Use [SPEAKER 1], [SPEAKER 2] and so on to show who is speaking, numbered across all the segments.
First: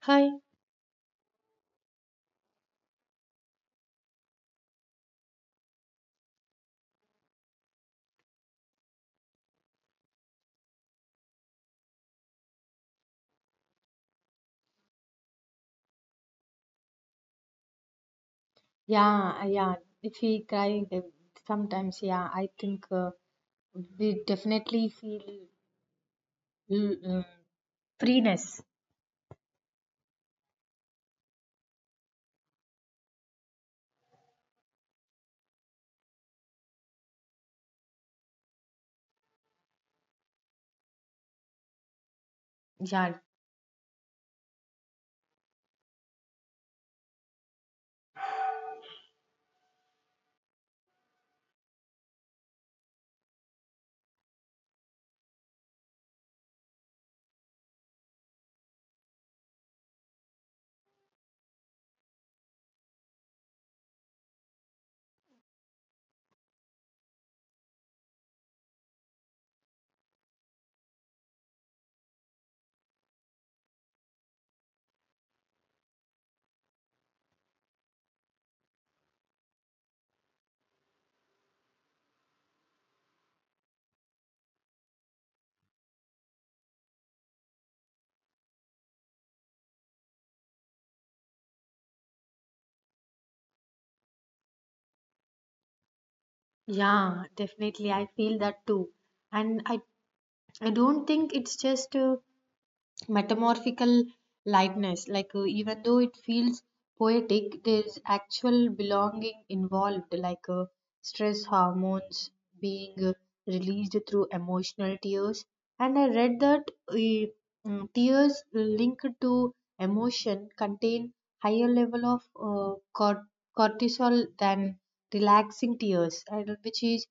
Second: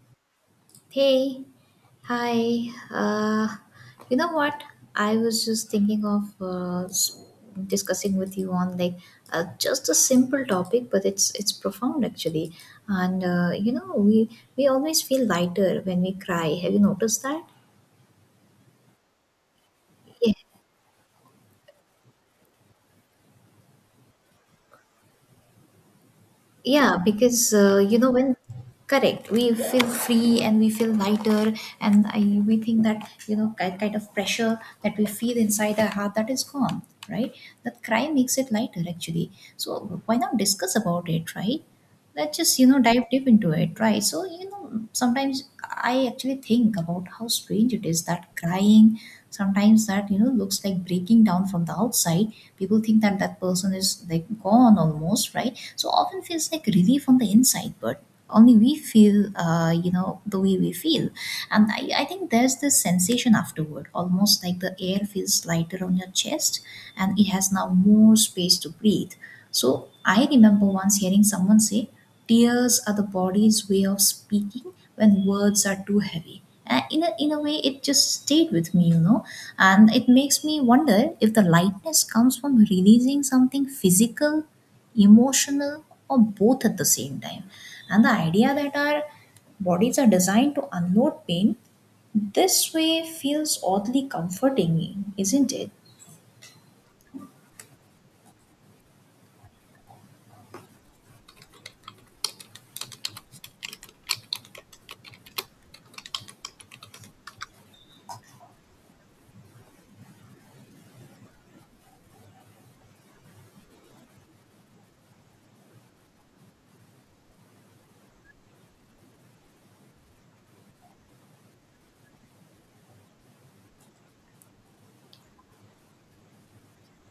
[SPEAKER 1] Hi.
[SPEAKER 2] Hey, hi. You know what? I was just thinking of discussing with you on just a simple topic, but it's profound actually. And we always feel lighter when we cry. Have you noticed that?
[SPEAKER 1] Yeah, yeah. If we cry sometimes, yeah, I think we definitely feel mm,
[SPEAKER 2] Yeah,
[SPEAKER 1] mm,
[SPEAKER 2] because you know when
[SPEAKER 1] freeness.
[SPEAKER 2] correct, we feel free and we feel lighter, and I we think that you know kind of pressure that we feel inside our heart that is gone, right? That cry makes it lighter actually. So why not discuss about it, right? Let's just you know dive
[SPEAKER 1] Yeah,
[SPEAKER 2] deep into it, right? So you know sometimes I actually think about how strange it is that crying sometimes that you know looks like breaking down from the outside, people think that that person is like gone almost, right? So often feels like relief on the inside, but only we feel you know the way we feel. And I think there's this sensation afterward, almost like the air feels lighter on your chest and it has now more space to breathe. So I remember once hearing someone say tears are the body's way of speaking when words are too heavy, and in a way it just stayed with me. And it makes me wonder if the lightness comes from releasing something physical, emotional, or both at the same time. And the idea that our bodies are designed to unload pain this way feels oddly comforting, isn't it?
[SPEAKER 1] yeah, definitely. I feel that too, and I don't think it's just metamorphical likeness. Like, even though it feels poetic, there's actual belonging involved, like stress hormones being released through emotional tears. And I read that tears linked to emotion contain higher level of cortisol than relaxing tears, and which is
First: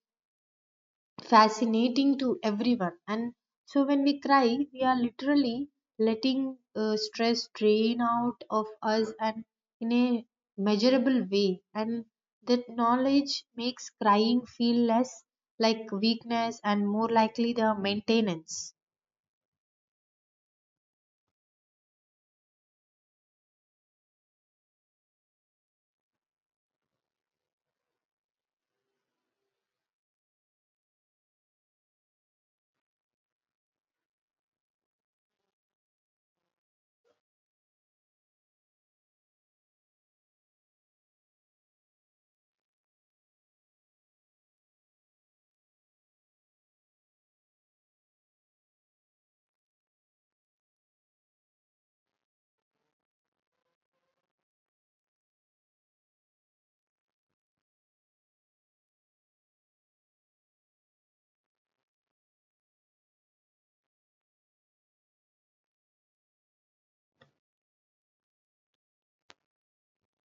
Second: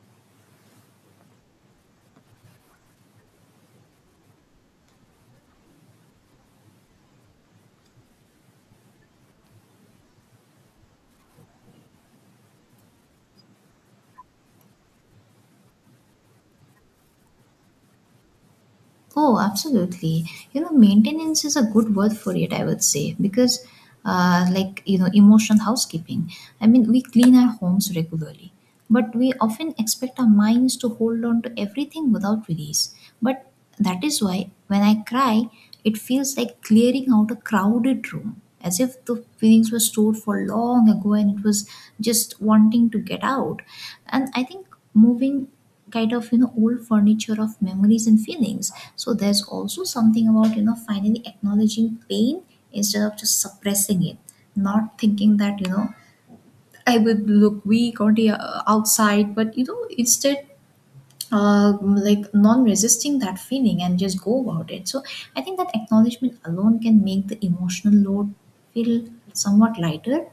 [SPEAKER 1] fascinating to everyone. And so when we cry, we are literally letting stress drain out of us and in a measurable way. And that knowledge makes crying feel less like weakness and more likely the maintenance.
[SPEAKER 2] Oh, absolutely. You know, maintenance is a good word for it, I would say, because, like, you know, emotional housekeeping. I mean, we clean our homes regularly, but we often expect our minds to hold on to everything without release. But that is why when I cry, it feels like clearing out a crowded room, as if the feelings were stored for long ago and it was just wanting to get out. And I think moving kind of you know old furniture of memories and feelings, so there's also something about you know finally acknowledging pain instead of just suppressing it, not thinking that you know I would look weak or the outside, but you know instead uh, like non-resisting that feeling and just go about it. So I think that acknowledgement alone can make the emotional load feel somewhat lighter.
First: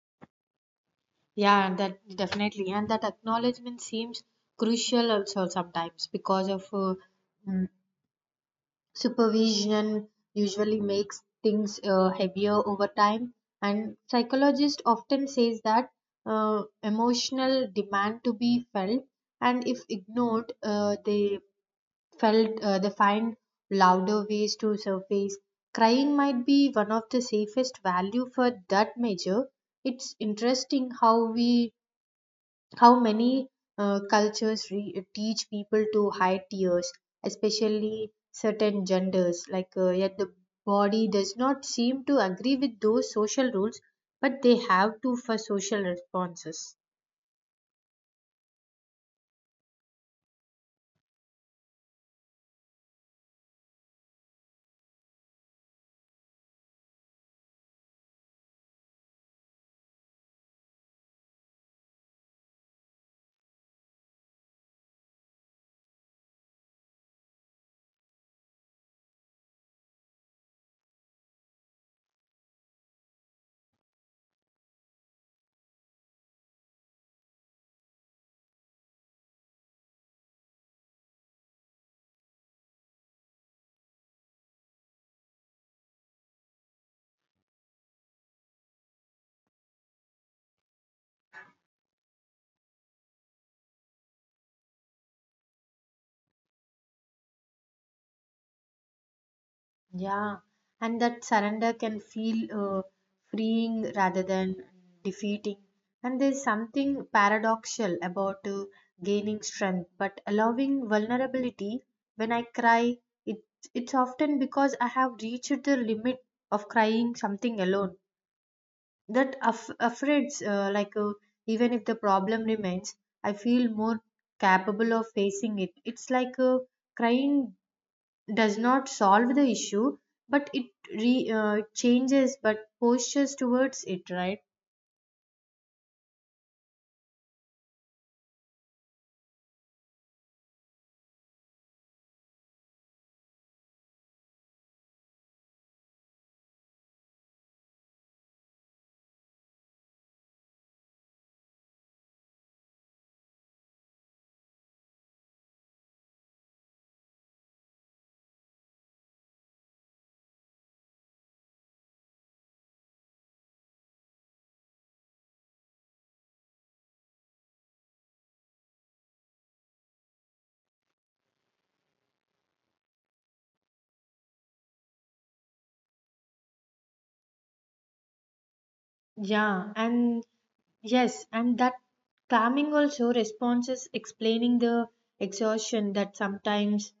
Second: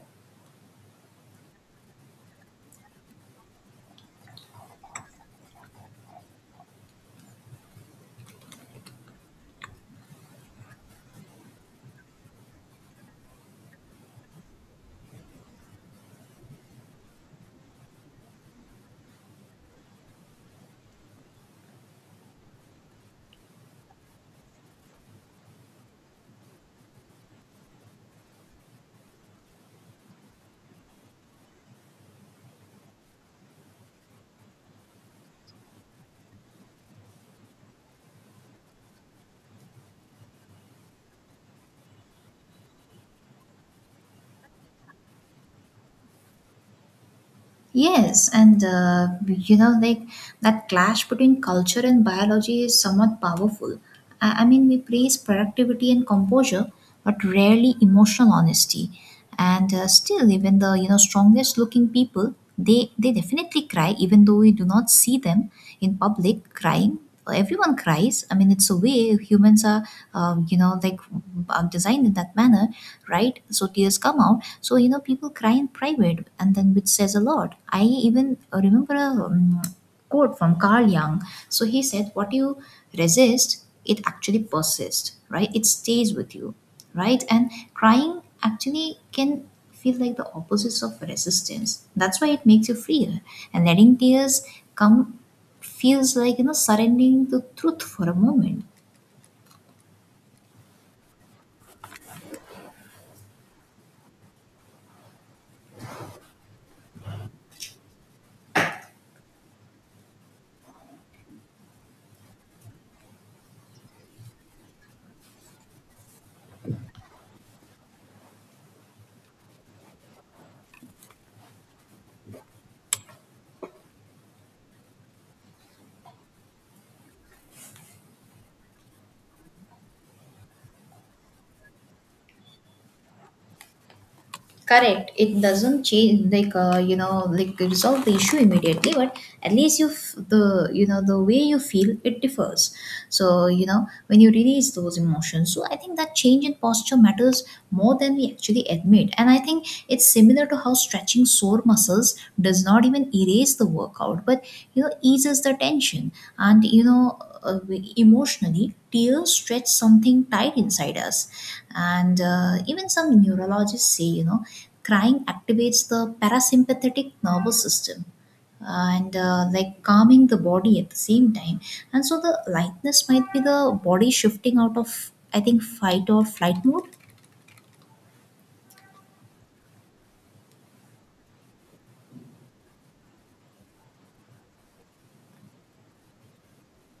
[SPEAKER 1] Yeah, that definitely. And that acknowledgement seems crucial also sometimes because of mm, supervision usually makes things heavier over time, and psychologist often says that emotional demand to be felt, and if ignored, they find louder ways to surface. Crying might be one of the safest value for that measure. It's interesting how we how many cultures teach people to hide tears, especially certain genders. Like, yet the body does not seem to agree with those social rules, but they have to for social responses.
[SPEAKER 2] Yes, and you know, like that clash between culture and biology is somewhat powerful. I mean, we praise productivity and composure, but rarely emotional honesty. And still, even the you know strongest looking people, they definitely cry, even though we do not see them in public crying. Everyone cries. I mean, it's a way humans are, you know, like designed in that manner, right? So tears come out. So you know people cry in private, and then which says a lot. I even remember a quote from Carl Jung. So he said, "What you resist, it actually persists, right? It stays with you, right?" And crying actually can feel like the opposites of resistance. That's why it makes you free. And letting tears come feels like you know surrendering to truth for a moment.
[SPEAKER 1] Yeah, and that surrender can feel uh, freeing rather than defeating. And there's something paradoxal about gaining strength, but allowing vulnerability. When I cry, it, it's often because I have reached the limit of crying something alone. That affords, like even if the problem remains, I feel more capable of facing it. It's like crying does not solve the issue, but it re changes but postures towards it, right?
[SPEAKER 2] Correct, it doesn't change like you know like resolve the issue immediately, but at least you the you know the way you feel it differs. So you know when you release those emotions, so I think that change in posture matters more than we actually admit. And I think it's similar to how stretching sore muscles does not even erase the workout, but you know eases the tension. And you know, uh, emotionally tears stretch something tight inside us. And even some neurologists say, you know, crying activates the parasympathetic nervous system and like calming the body at the same time. And so the lightness might be the body shifting out of, I think, fight or flight mode.
[SPEAKER 1] Yeah, and Yes, and that calming also responses explaining the exhaustion that sometimes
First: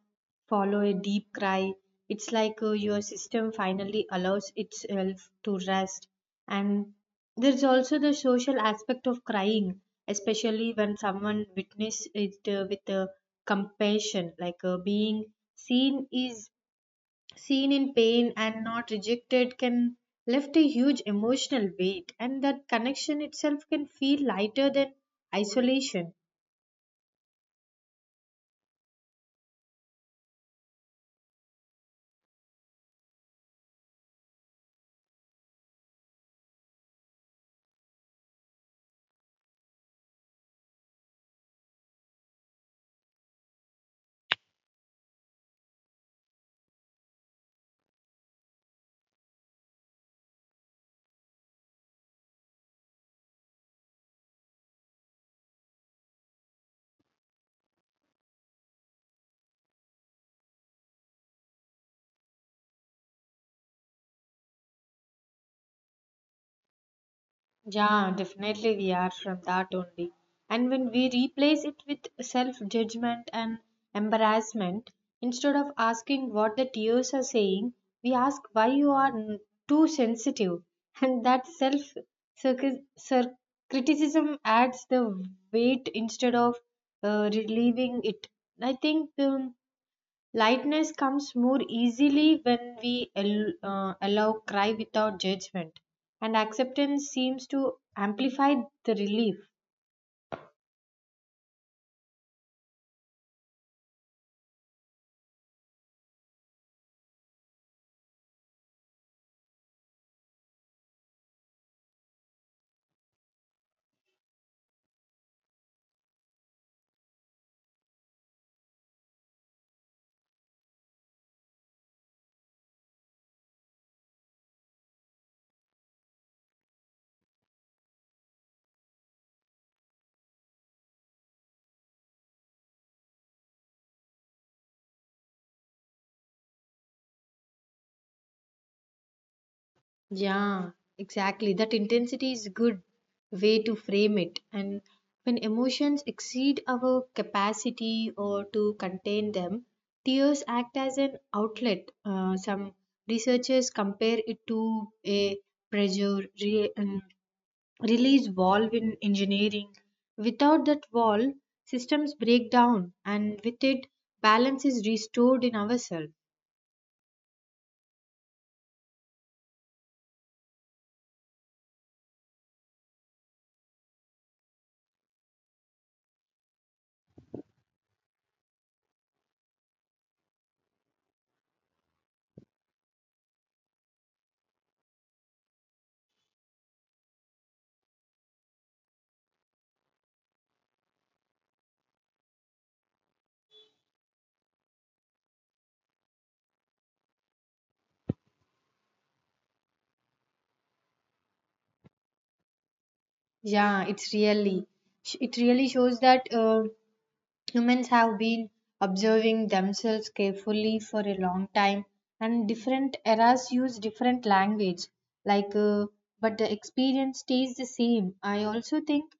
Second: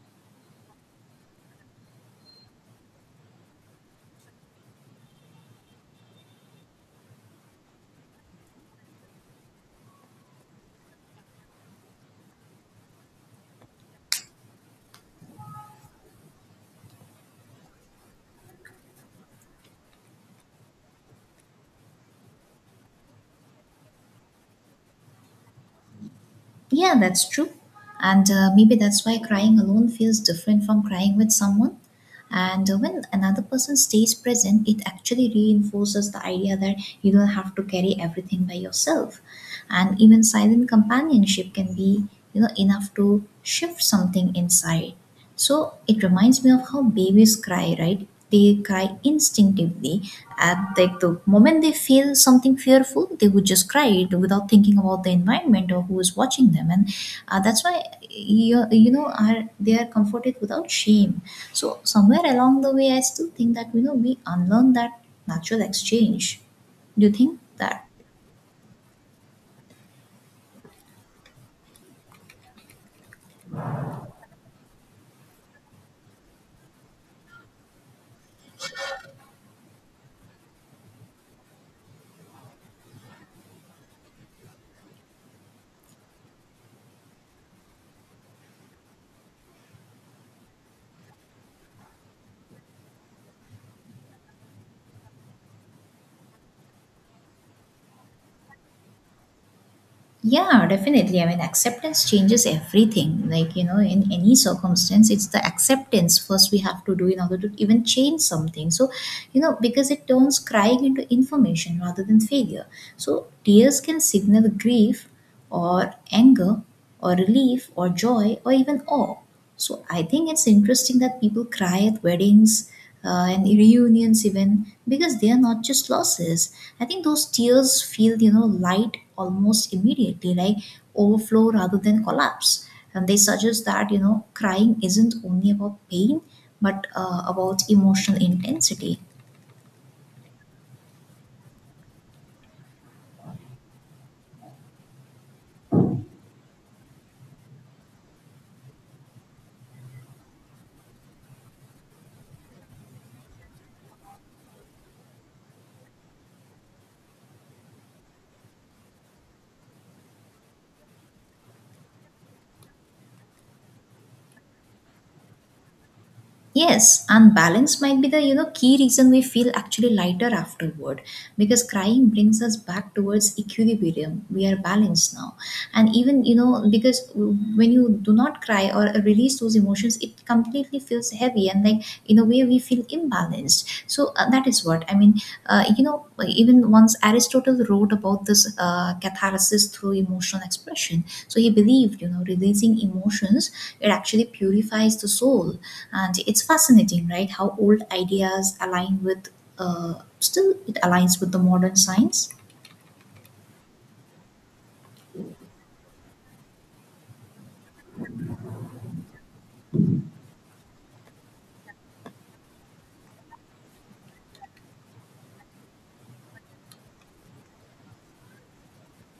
[SPEAKER 1] follow a deep cry. It's like your system finally allows itself to rest. And there's also the social aspect of crying, especially when someone witnesses it with compassion, like being seen is seen in pain and not rejected can lift a huge emotional weight, and that connection itself can feel lighter than isolation.
[SPEAKER 2] Yeah, that's true. And maybe that's why crying alone feels different from crying with someone. And when another person stays present, it actually reinforces the idea that you don't have to carry everything by yourself. And even silent companionship can be, you know, enough to shift something inside. So it reminds me of how babies cry, right? They cry instinctively at like the moment they feel something fearful, they would just cry it without thinking about the environment or who is watching them. And that's why you know are they are comforted without shame. So somewhere along the way I still think that you know we unlearn that natural exchange. Do you think that
[SPEAKER 1] Yeah, definitely we are from that only. And when we replace it with self judgment and embarrassment, instead of asking what the tears are saying, we ask why you are too sensitive. And that self circu- cir- criticism adds the weight instead of relieving it. I think lightness comes more easily when we allow cry without judgment, and acceptance seems to amplify the relief.
[SPEAKER 2] Yeah, definitely. I mean, acceptance changes everything. Like, you know, in any circumstance, it's the acceptance first we have to do in order to even change something. So, you know, because it turns crying into information rather than failure. So, tears can signal grief, or anger or relief or joy or even awe. So I think it's interesting that people cry at weddings and reunions even because they are not just losses. I think those tears feel you know light almost immediately, like overflow rather than collapse. And they suggest that you know crying isn't only about pain but about emotional intensity.
[SPEAKER 1] Yeah, exactly. That intensity is a good way to frame it. And when emotions exceed our capacity or to contain them, tears act as an outlet. Some researchers compare it to a pressure release valve in engineering. Without that valve, systems break down, and with it, balance is restored in ourselves.
[SPEAKER 2] Yes, and balance might be the you know key reason we feel actually lighter afterward because crying brings us back towards equilibrium. We are balanced now. And even you know because when you do not cry or release those emotions, it completely feels heavy and like in a way we feel imbalanced. So that is what I mean. You know, even once Aristotle wrote about this catharsis through emotional expression. So he believed you know releasing emotions, it actually purifies the soul. And it's fascinating, right, how old ideas align with, still it aligns with the modern science.
[SPEAKER 1] Yeah, it really shows that. Humans have been observing themselves carefully for a long time, and different eras use different language. Like, but the experience stays the same. I also think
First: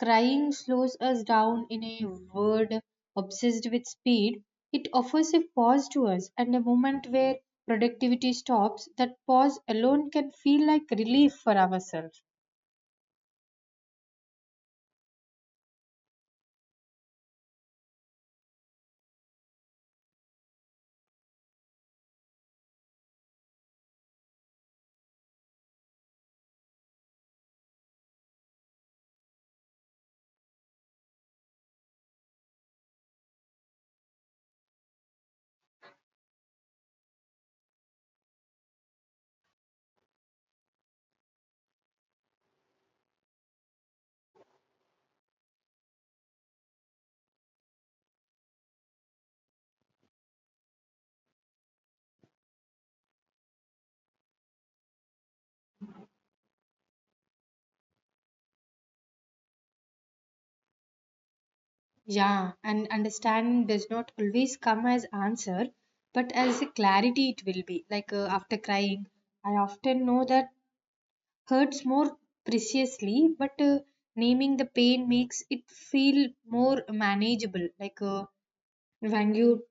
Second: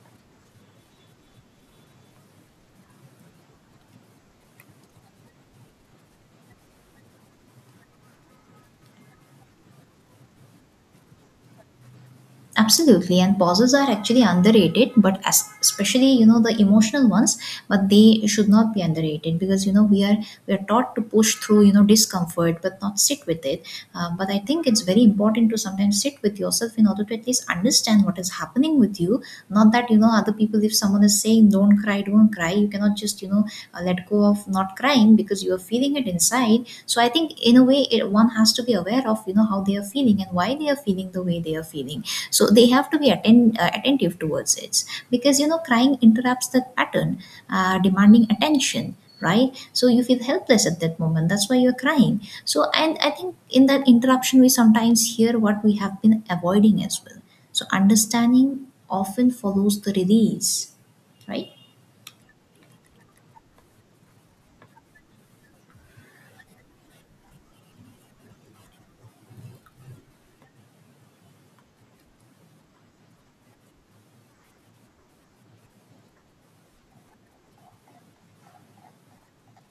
[SPEAKER 1] crying slows us down in a world obsessed with speed. It offers a pause to us and a moment where productivity stops. That pause alone can feel like relief for ourselves.
[SPEAKER 2] Absolutely, and pauses are actually underrated, but as, especially you know the emotional ones, but they should not be underrated because you know we are taught to push through you know discomfort but not sit with it. But I think it's very important to sometimes sit with yourself in order to at least understand what is happening with you. Not that you know other people, if someone is saying don't cry, you cannot just you know let go of not crying because you are feeling it inside. So I think in a way, it, one has to be aware of you know how they are feeling and why they are feeling the way they are feeling. So they have to be attentive towards it because you know crying interrupts that pattern, demanding attention, right? So you feel helpless at that moment, that's why you're crying. So and I think in that interruption we sometimes hear what we have been avoiding as well. So understanding often follows the release, right?
[SPEAKER 1] Yeah, and understanding does not always come as answer, but as a clarity it will be. Like after crying, I often know that hurts more preciously, but naming the pain makes it feel more manageable. Like when you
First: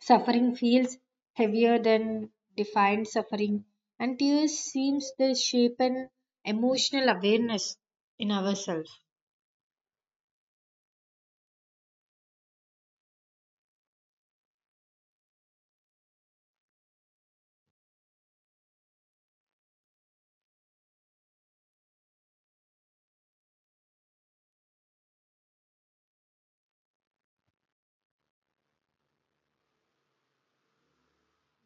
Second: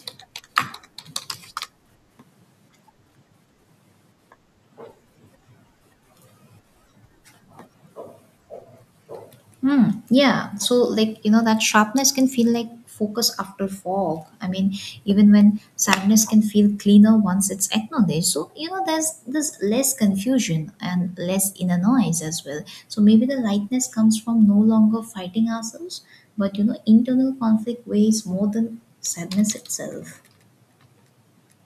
[SPEAKER 1] suffering feels heavier than defined suffering, and tears seems to shape an emotional awareness in ourselves.
[SPEAKER 2] Hmm. Yeah. So, like, you know, that sharpness can feel like focus after fog. I mean, even when sadness can feel cleaner once it's acknowledged. So, you know, there's less confusion and less inner noise as well. So maybe the lightness comes from no longer fighting ourselves, but you know, internal conflict weighs more than sadness itself.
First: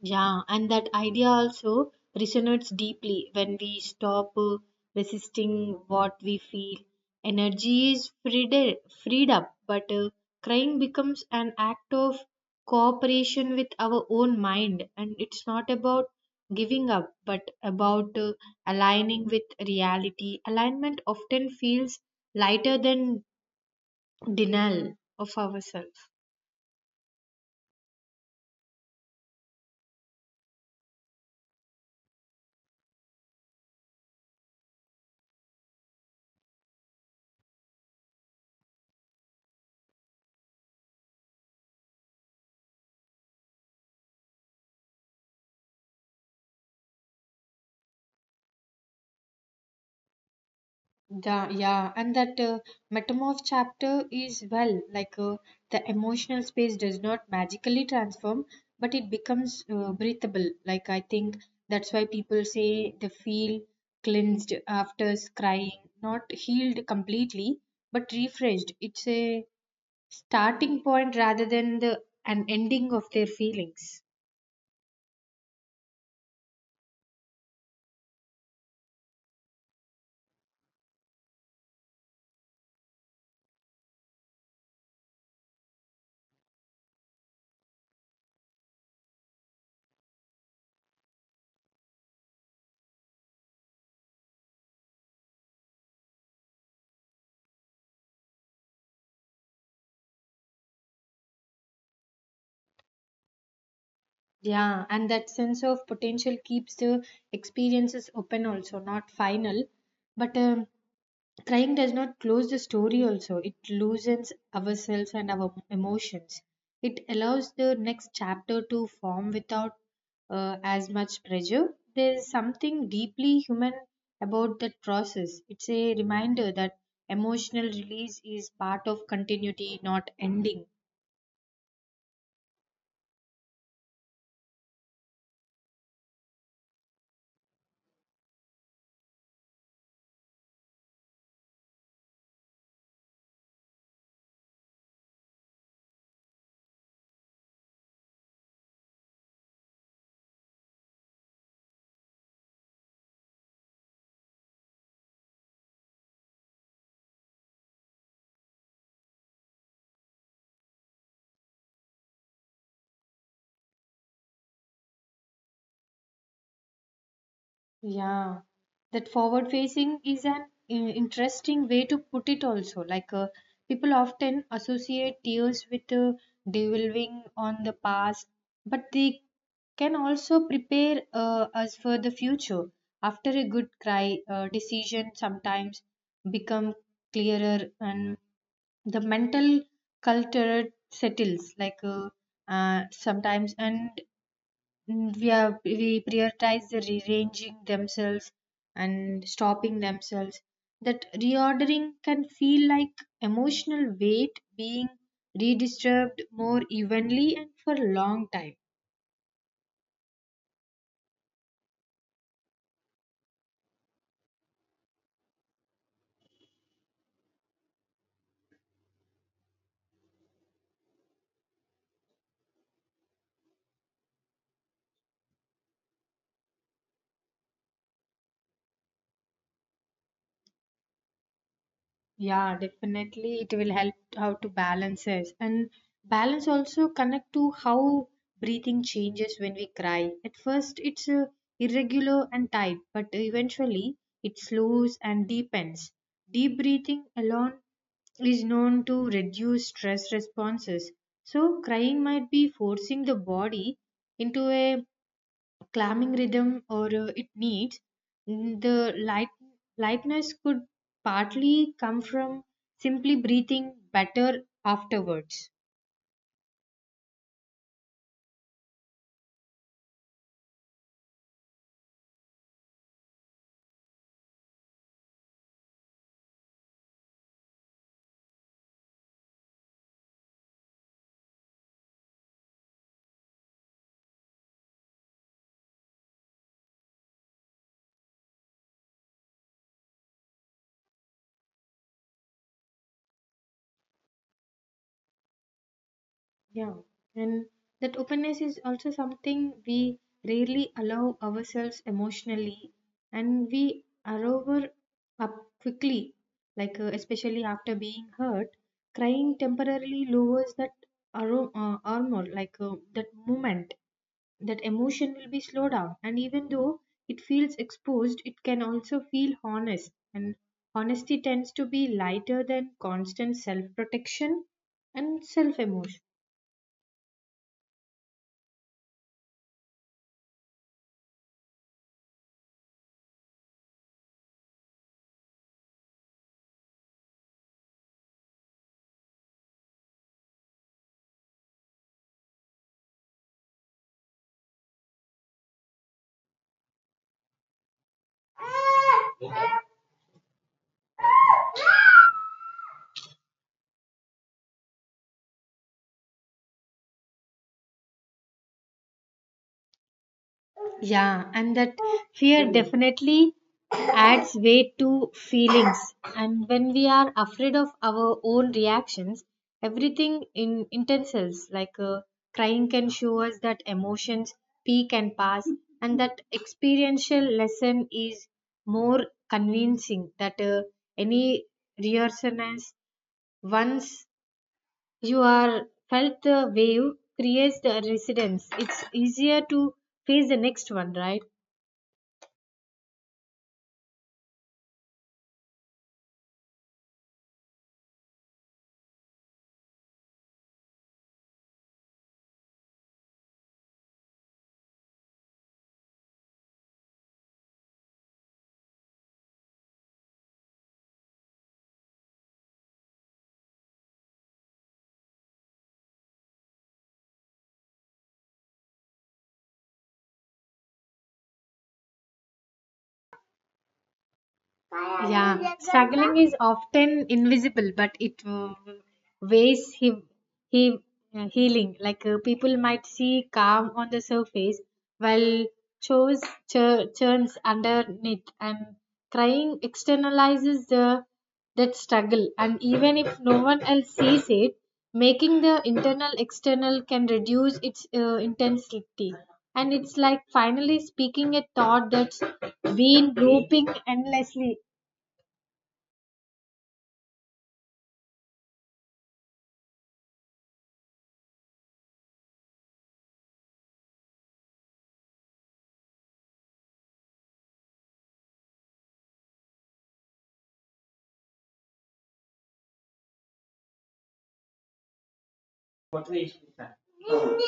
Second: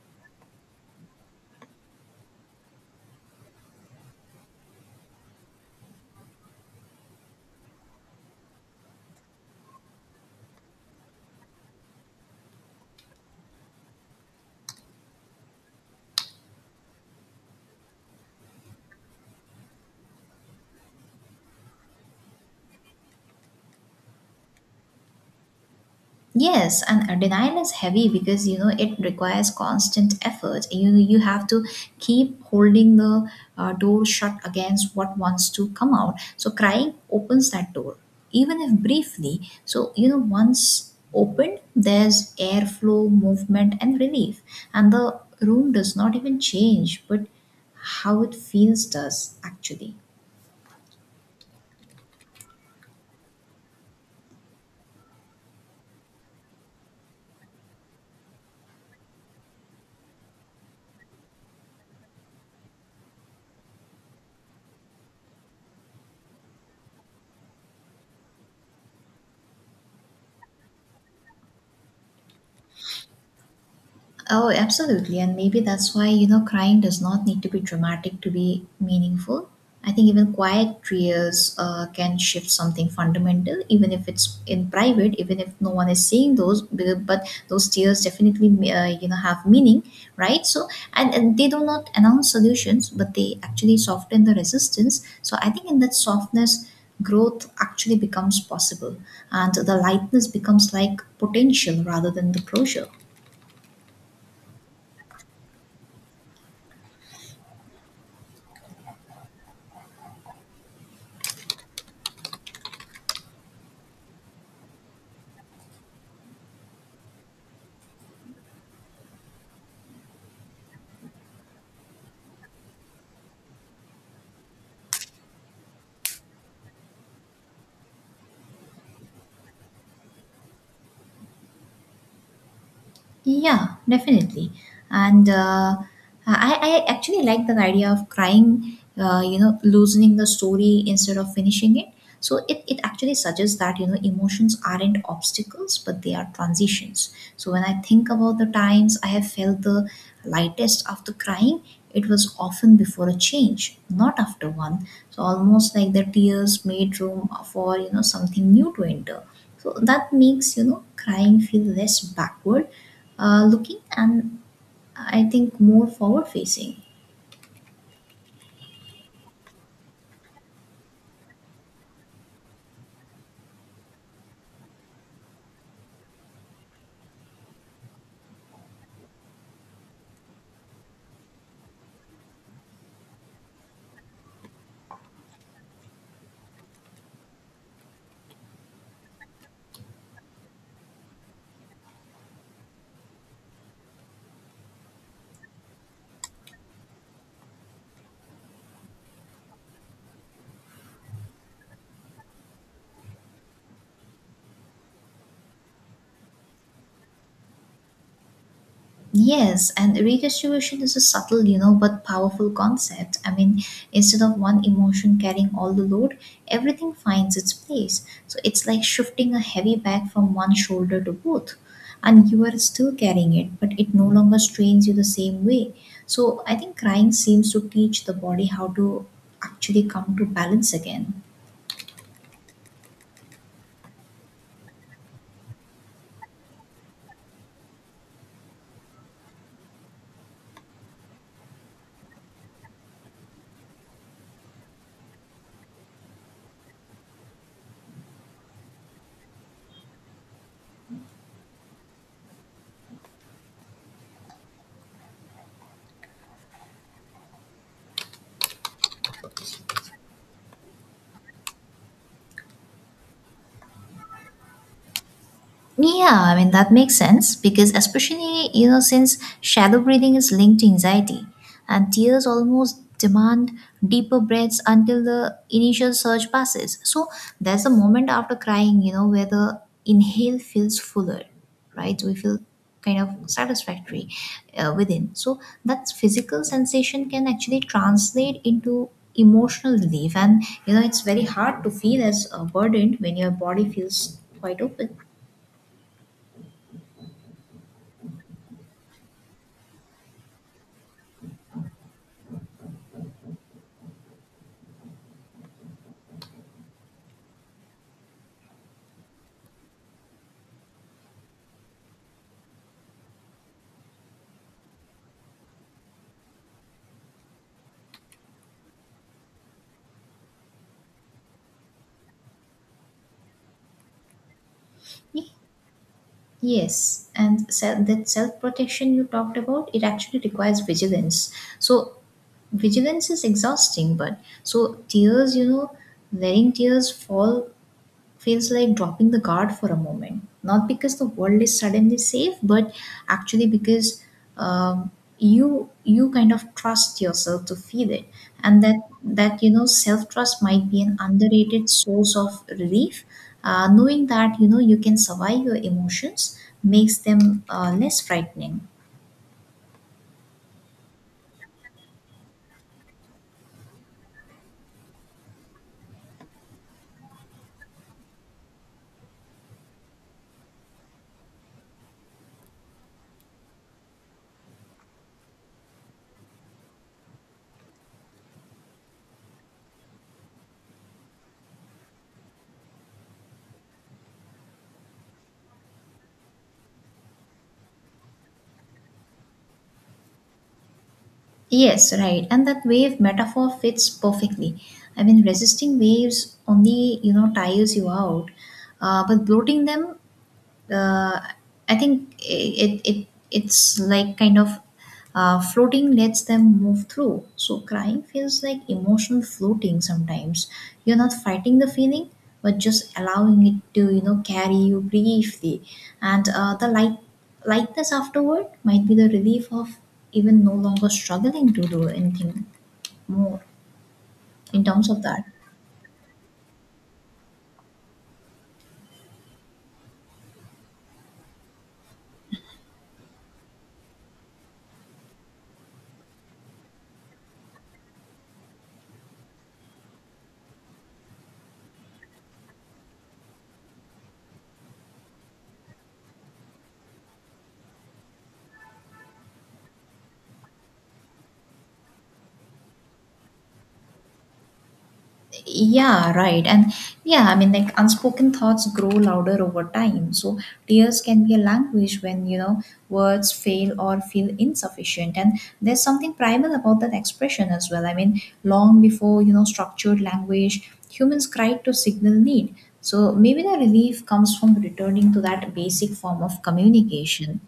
[SPEAKER 1] Yeah, and that idea also resonates deeply when we stop resisting what we feel. Energy is freed up, but crying becomes an act of cooperation with our own mind. And it's not about giving up, but about aligning with reality. Alignment often feels lighter than denial of ourselves.
[SPEAKER 2] Yes, and denial is heavy because you know it requires constant effort. You have to keep holding the door shut against what wants to come out. So crying opens that door, even if briefly. So you know once opened, there's airflow, movement, and relief, and the room does not even change, but how it feels does actually.
[SPEAKER 1] Yeah, and that metamorph chapter is well, like the emotional space does not magically transform, but it becomes breathable. Like I think that's why people say they feel cleansed after scrying, not healed completely, but refreshed. It's a starting point rather than the an ending of their feelings.
[SPEAKER 2] Oh, absolutely. And maybe that's why, you know, crying does not need to be dramatic to be meaningful. I think even quiet tears can shift something fundamental, even if it's in private, even if no one is seeing those, but those tears definitely, you know, have meaning, right? So, and they do not announce solutions, but they actually soften the resistance. So I think in that softness, growth actually becomes possible and the lightness becomes like potential rather than the closure.
[SPEAKER 1] Yeah, and that sense of potential keeps the experiences open also, not final, but crying does not close the story. Also, it loosens ourselves and our emotions. It allows the next chapter to form without as much pressure. There is something deeply human about that process. It's a reminder that emotional release is part of continuity, not ending.
[SPEAKER 2] Yeah, definitely. And I actually like the idea of crying, you know, loosening the story instead of finishing it. So it actually suggests that, you know, emotions aren't obstacles, but they are transitions. So when I think about the times I have felt the lightest after crying, it was often before a change, not after one. So almost like the tears made room for, you know, something new to enter. So that makes, you know, crying feel less backward looking and I think more forward facing.
[SPEAKER 1] Yeah, that forward facing is an interesting way to put it also. Like people often associate tears with dwelling on the past, but they can also prepare us for the future. After a good cry, decision sometimes become clearer, and the mental culture settles. Like sometimes, and we are we prioritize the rearranging themselves and stopping themselves. That reordering can feel like emotional weight being redistributed more evenly and for a long time.
[SPEAKER 2] Yes, and redistribution is a subtle, you know, but powerful concept. I mean, instead of one emotion carrying all the load, everything finds its place. So it's like shifting a heavy bag from one shoulder to both. And you are still carrying it, but it no longer strains you the same way. So I think crying seems to teach the body how to actually come to balance again.
[SPEAKER 1] Yeah, definitely, it will help how to balance us, and balance also connect to how breathing changes when we cry. At first it's irregular and tight, but eventually it slows and deepens. Deep breathing alone is known to reduce stress responses. So, crying might be forcing the body into a calming rhythm or it needs. The lightness could partly come from simply breathing better afterwards.
[SPEAKER 2] Yeah, I mean, that makes sense because, especially, you know, since shadow breathing is linked to anxiety, and tears almost demand deeper breaths until the initial surge passes. So there's a moment after crying, you know, where the inhale feels fuller, right? We feel kind of satisfactory within. So that physical sensation can actually translate into emotional relief, and, you know, it's very hard to feel as burdened when your body feels quite open.
[SPEAKER 1] Yeah, and that openness is also something we rarely allow ourselves emotionally, and we are over up quickly, like especially after being hurt, crying temporarily lowers that armor, like that moment, that emotion will be slowed down, and even though it feels exposed, it can also feel honest, and honesty tends to be lighter than constant self protection
[SPEAKER 2] Yeah.
[SPEAKER 1] and self emotion.
[SPEAKER 2] Yes, and self, that self protection you talked about, it actually requires vigilance. So vigilance is exhausting, but so tears, you know, letting tears fall feels like dropping the guard for a moment, not because the world is suddenly safe, but actually because um, you kind of trust yourself to feel it, and that you know self trust might be an underrated source of relief, knowing that you know you can survive your emotions, makes them less frightening.
[SPEAKER 1] Yeah, and that fear definitely adds weight to feelings. And when we are afraid of our own reactions, everything in intenses like crying can show us that emotions peak and pass, and that experiential lesson is more convincing that any reassurance once you are felt the wave creates the residence. It's easier to face the next one, right?
[SPEAKER 2] Yes, right. And that wave metaphor fits perfectly. I mean, resisting waves only, you know, tires you out. But bloating them, uh, I think it's like kind of floating lets them move through. So crying feels like emotional floating sometimes. You're not fighting the feeling, but just allowing it to you know carry you briefly. And the light lightness afterward might be the relief of even no longer struggling to do anything more in terms of that.
[SPEAKER 1] Yeah, struggling is often invisible, but it weighs he, he, healing. Like people might see calm on the surface, while chose churns underneath, and crying externalizes the that struggle. And even if no one else sees it, making the internal external can reduce its intensity. And it's like finally speaking a thought that's been looping endlessly.
[SPEAKER 2] Yeah, right. And yeah, I mean, like unspoken thoughts grow louder over time. So tears can be a language when, you know, words fail or feel insufficient. And there's something primal about that expression as well. I mean, long before, you know, structured language, humans cried to signal need. So maybe the relief comes from returning to that basic form of communication.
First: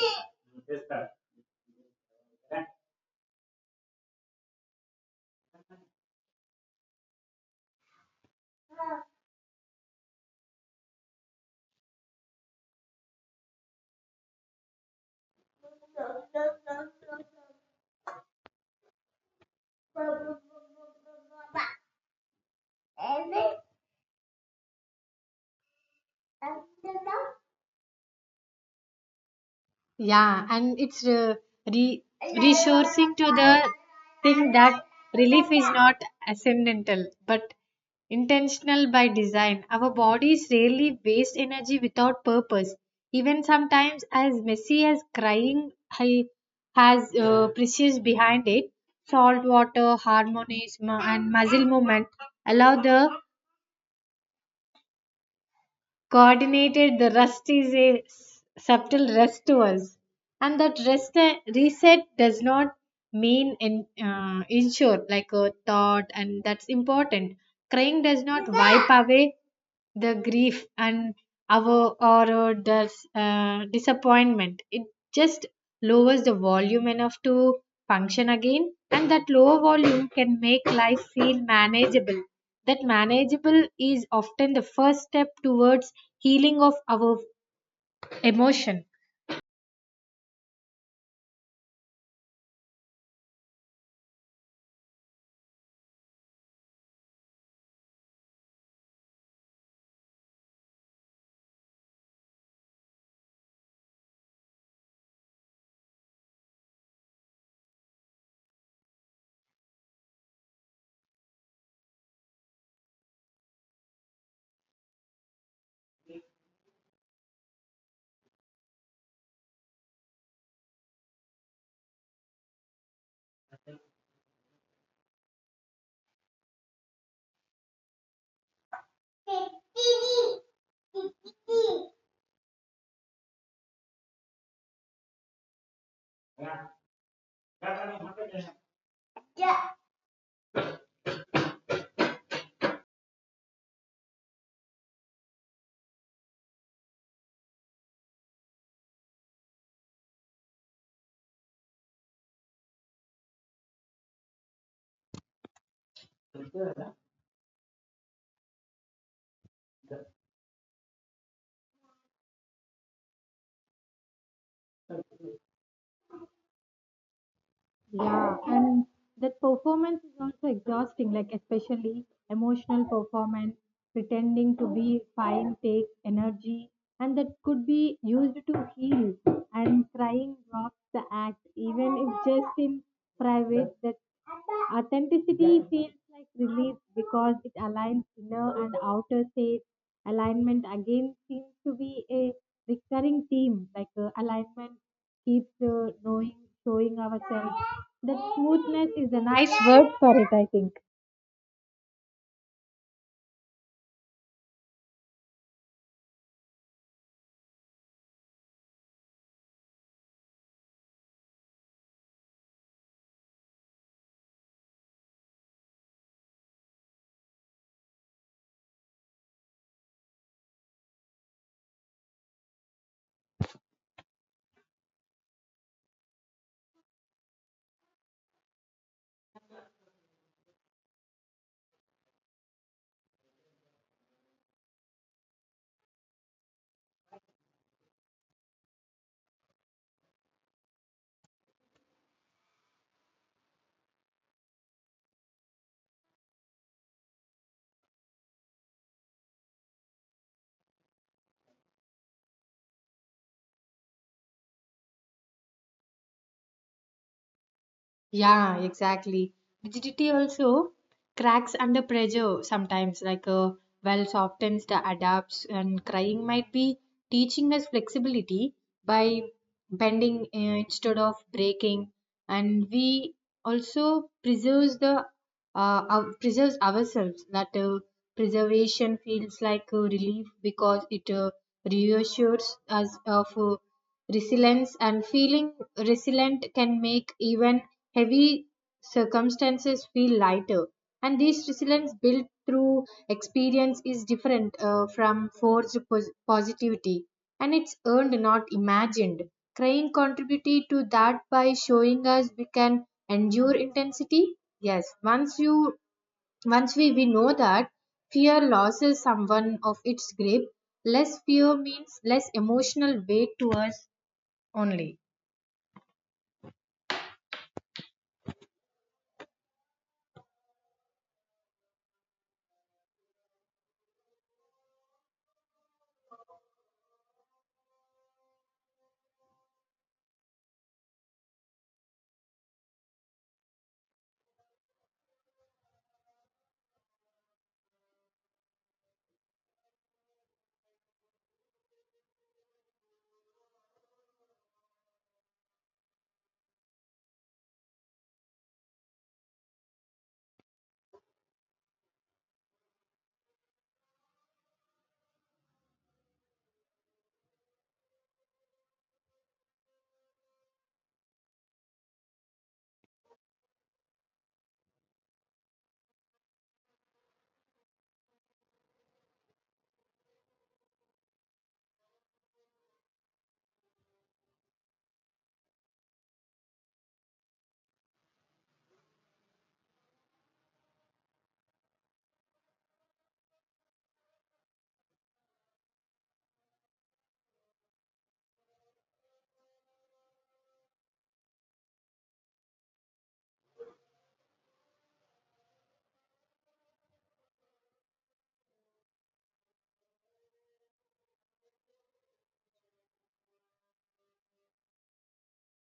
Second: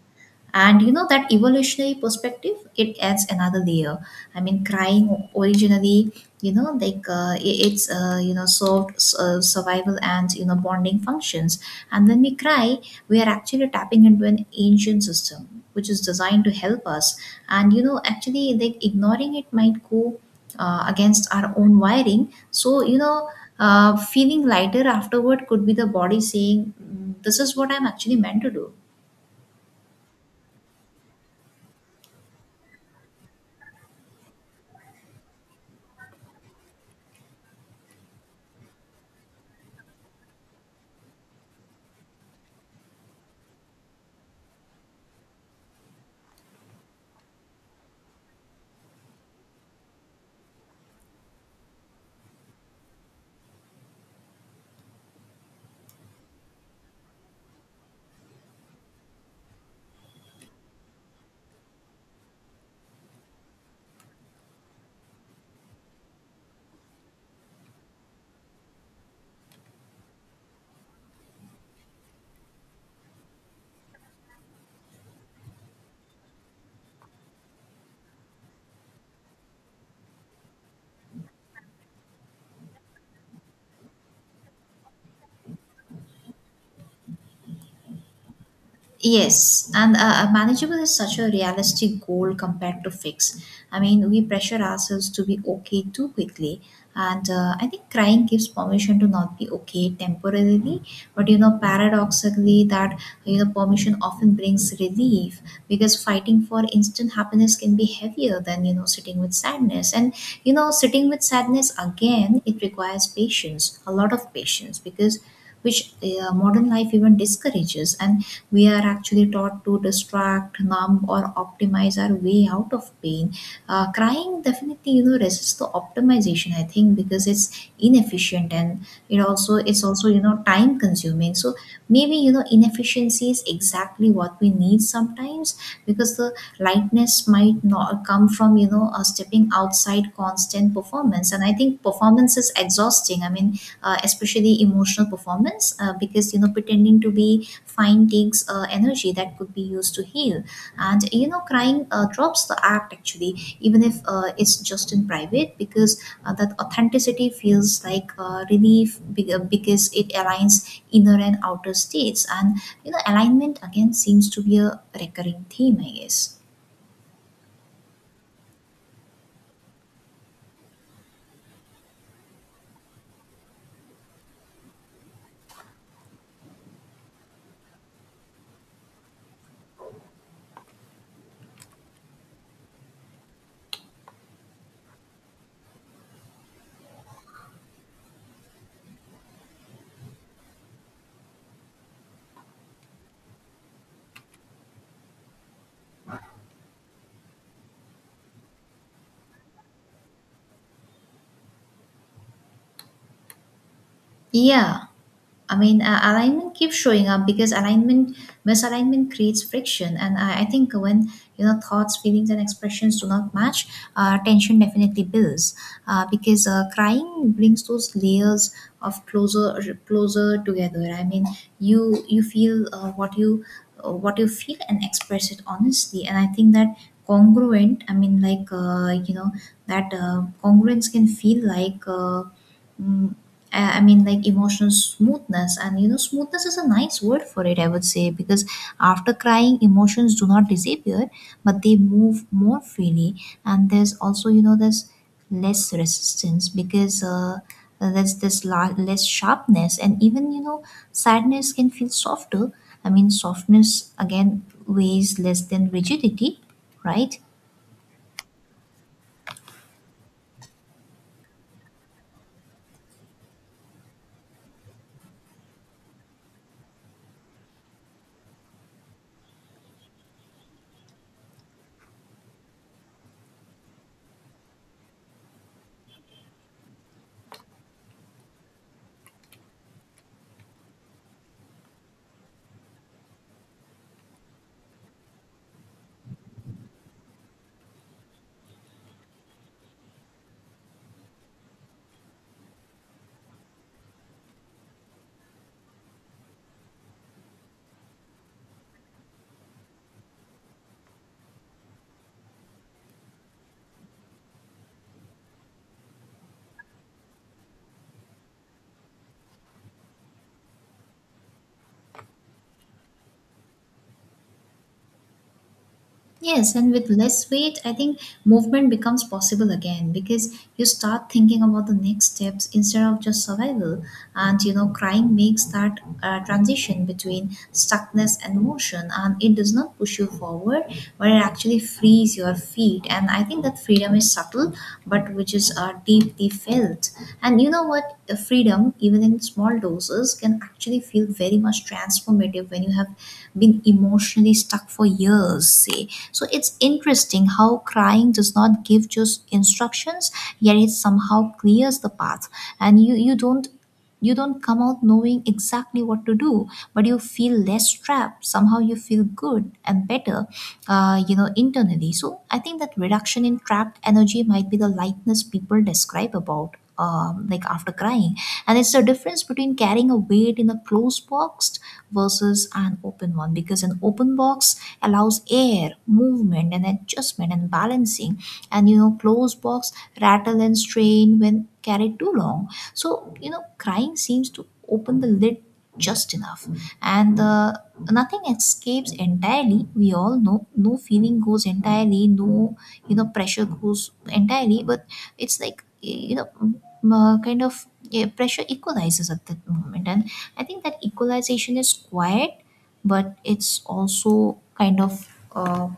[SPEAKER 2] And you know that evolutionary perspective, it adds another layer. I mean, crying originally, you know, like I- it's you know, solved survival and you know bonding functions. And when we cry, we are actually tapping into an ancient system which is designed to help us. And you know, actually, like ignoring it might go against our own wiring. So you know, feeling lighter afterward could be the body saying, "Mm, this is what I'm actually meant to do."
[SPEAKER 1] Yeah, and it's re- resourcing to the thing that relief is not accidental but intentional by design. Our bodies rarely waste energy without purpose. Even sometimes, as messy as crying has precious behind it, salt water, harmonies, and muscle movement allow the coordinated the rest is a subtle rest to us, and that rest reset does not mean insure like a thought, and that's important. Crying does not wipe away the grief and our or disappointment. It just lowers the volume enough to function again, and that lower volume can make life feel manageable. That manageable is often the first step towards healing of our emotion.
[SPEAKER 2] Yes, and manageable is such a realistic goal compared to fix. I mean, we pressure ourselves to be okay too quickly, and I think crying gives permission to not be okay temporarily. But you know, paradoxically, that you know, permission often brings relief, because fighting for instant happiness can be heavier than you know sitting with sadness. And you know, sitting with sadness again, it requires patience, a lot of patience, because which modern life even discourages. And we are actually taught to distract, numb, or optimize our way out of pain. Crying definitely, you know, resists the optimization, I think, because it's inefficient, and it also, it's also, you know, time consuming. So maybe you know inefficiency is exactly what we need sometimes, because the lightness might not come from, you know, stepping outside constant performance. And I think performance is exhausting. I mean, especially emotional performance, because you know pretending to be fine takes energy that could be used to heal. And you know crying drops the act actually, even if it's just in private, because that authenticity feels like relief because it aligns inner and outer states. And you know alignment again seems to be a recurring theme, I guess.
[SPEAKER 1] Yeah, and that performance is also exhausting, like especially emotional performance, pretending to be fine takes energy, and that could be used to heal. And crying drops the act, even if just in private. That authenticity feels like relief because it aligns inner and outer states. Alignment again seems to be a recurring theme, like alignment keeps knowing, showing ourselves that smoothness is a nice word for it, I think.
[SPEAKER 2] Yeah. I mean, alignment keeps showing up because alignment, misalignment creates friction. And I think when, you know, thoughts, feelings, and expressions do not match, tension definitely builds, because crying brings those layers of closer, closer together. I mean, you feel what you feel and express it honestly. And I think that congruent, I mean, like, you know, that congruence can feel like, Mm, I mean, like emotional smoothness, and you know, smoothness is a nice word for it, I would say, because after crying, emotions do not disappear, but they move more freely, and there's also, you know, there's less resistance, because there's this less sharpness, and even you know, sadness can feel softer. I mean, softness again weighs less than rigidity, right?
[SPEAKER 1] Yeah, exactly. Rigidity also cracks under pressure sometimes, like a well softens the adapts, and crying might be teaching us flexibility by bending instead of breaking, and we also preserves the our, preserves ourselves. That preservation feels like a relief because it reassures us of resilience, and feeling resilient can make even heavy circumstances feel lighter. And this resilience built through experience is different from forced positivity, and it's earned not imagined. Crane contributed to that by showing us we can endure intensity. Yes, once we know that fear loses someone of its grip, less fear means less emotional weight to us only.
[SPEAKER 2] Yes, and with less weight, I think movement becomes possible again, because you start thinking about the next steps instead of just survival. And you know, crying makes that transition between stuckness and motion, and it does not push you forward, but it actually frees your feet. And I think that freedom is subtle but which is are deeply felt. And you know what? The freedom, even in small doses, can actually feel very much transformative when you have been emotionally stuck for years, say. So it's interesting how crying does not give just instructions, yet it somehow clears the path. And you you don't come out knowing exactly what to do, but you feel less trapped. Somehow you feel good and better, you know, internally. So I think that reduction in trapped energy might be the lightness people describe about. Like after crying, and it's the difference between carrying a weight in a closed box versus an open one, because an open box allows air, movement, and adjustment and balancing, and you know close box rattle and strain when carried too long. So you know crying seems to open the lid just enough, and nothing escapes entirely. We all know no feeling goes entirely, no you know pressure goes entirely, but it's like you know kind of yeah, pressure equalizes at that moment. And I think that equalization is quiet, but it's also kind of uh,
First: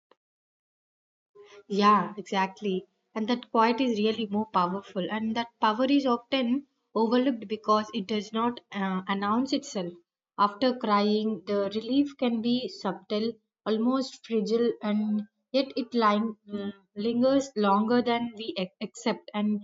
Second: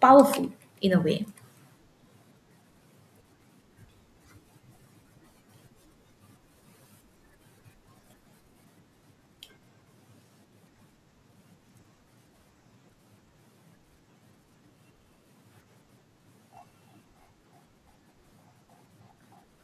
[SPEAKER 2] powerful in a way.
[SPEAKER 1] Yeah, exactly. And that quiet is really more powerful, and that power is often overlooked because it does not announce itself. After crying, the relief can be subtle, almost fragile, and yet it lingers longer than we accept. And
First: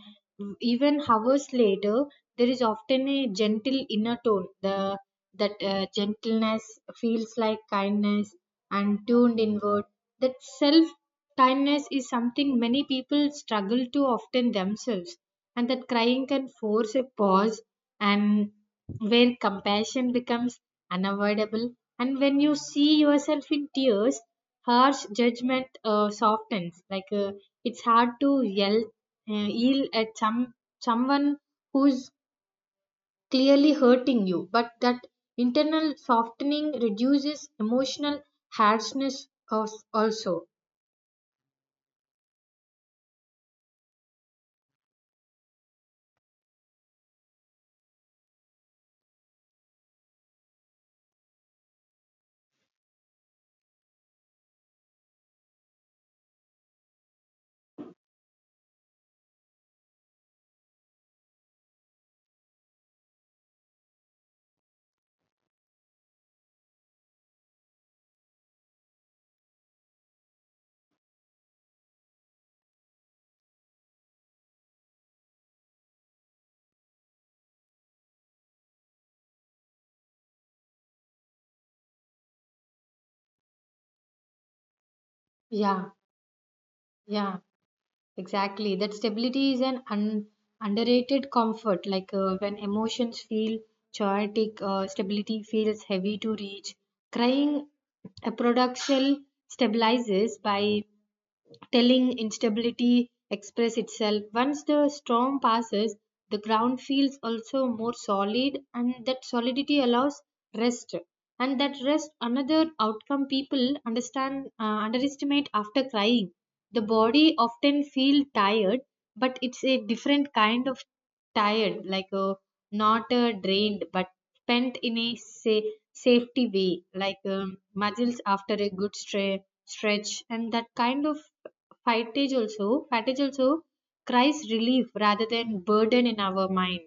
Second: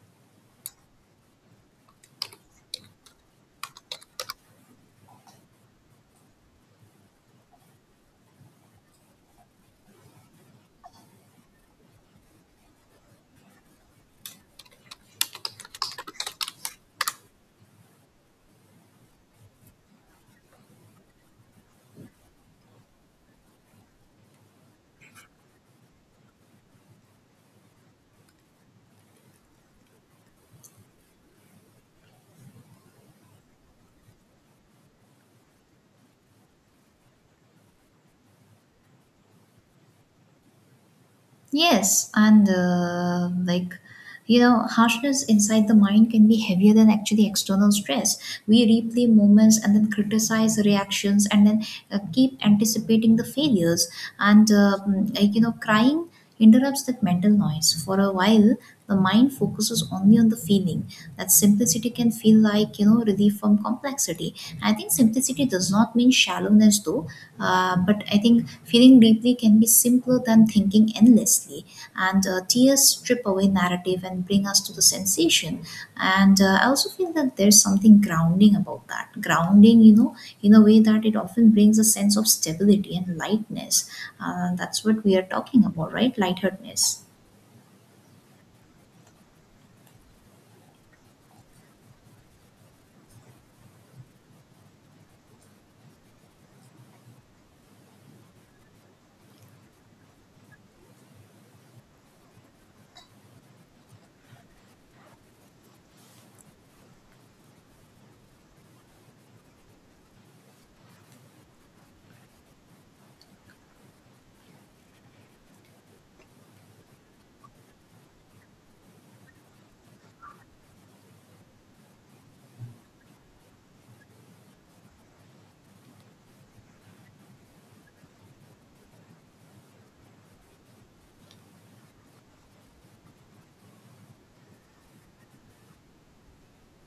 [SPEAKER 1] even hours later, there is often a gentle inner tone. The that gentleness feels like kindness and tuned inward. That self kindness is something many people struggle to often themselves, and that crying can force a pause and where compassion becomes unavoidable. And when you see yourself in tears, harsh judgment softens. Like it's hard to yell, uh, yell at some someone who's clearly hurting you, but that internal softening reduces emotional harshness of also.
[SPEAKER 2] Yes, and like you know, harshness inside the mind can be heavier than actually external stress. We replay moments and then criticize reactions, and then keep anticipating the failures. And you know, crying interrupts that mental noise. For a while, the mind focuses only on the feeling. That simplicity can feel like you know relief from complexity. I think simplicity does not mean shallowness, though, but I think feeling deeply can be simpler than thinking endlessly. And tears strip away narrative and bring us to the sensation. And I also feel that there's something grounding about that. Grounding, you know, in a way that it often brings a sense of stability and lightness. That's what we are talking
[SPEAKER 1] Yeah,
[SPEAKER 2] about, right? Lightheartedness.
[SPEAKER 1] yeah. Exactly. That stability is an underrated comfort. Like when emotions feel chaotic, stability feels heavy to reach. Crying a product shell stabilizes by telling instability express itself. Once the storm passes, the ground feels also more solid, and that solidity allows rest. And that rest, another outcome people understand underestimate after crying. The body often feel tired, but it's a different kind of tired, like a not drained, but spent in a safety way, like muscles after a good stretch, and that kind of fatigue also cries relief rather than burden in our mind.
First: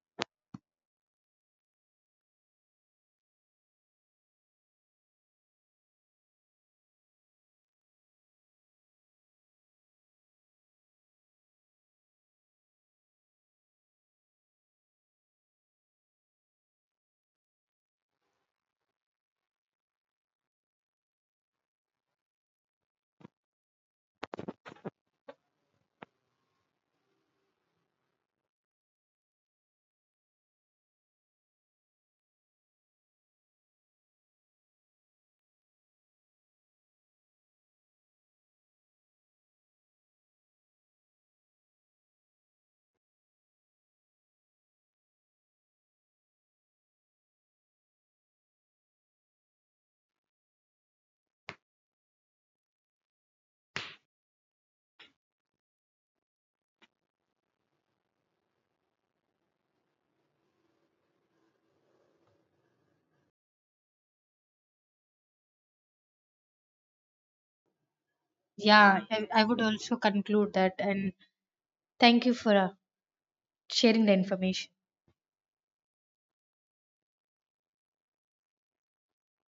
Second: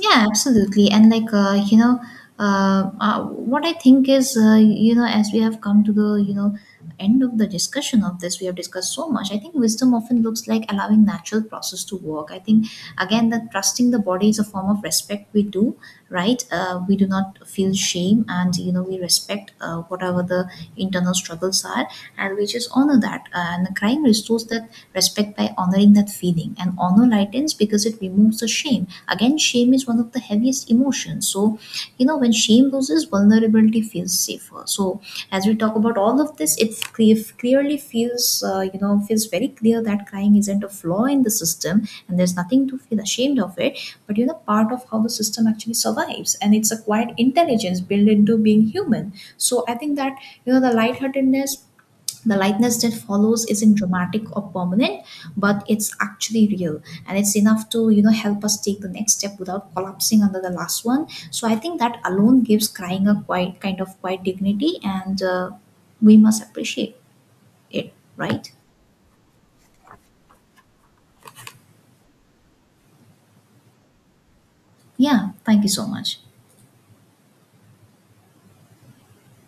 [SPEAKER 2] Yeah, absolutely. And like you know, what I think is, you know, as we have come to the you know end of the discussion of this, we have discussed so much. I think wisdom often looks like allowing natural process to work. I think again that trusting the body is a form of respect we do, right? We do not feel shame, and you know we respect whatever the internal struggles are, and we just honor that. And crying restores that respect by honoring that feeling, and honor lightens because it removes the shame. Again, shame is one of the heaviest emotions, so you know when shame loses, vulnerability feels safer. So as we talk about all of this, it clearly feels you know feels very clear that crying isn't a flaw in the system, and there's nothing to feel ashamed of it, but you know part of how the system actually survives, and it's a quiet intelligence built into being human. So I think that you know the lightheartedness, the lightness that follows isn't dramatic or permanent, but it's actually real, and it's enough to you know help us take the next step without collapsing under the last one. So I think that alone gives crying a quite kind of quite dignity, and we must appreciate it, right?
[SPEAKER 1] Yeah, I would also conclude that. And thank you for sharing the information.
[SPEAKER 2] Yeah, thank you so much.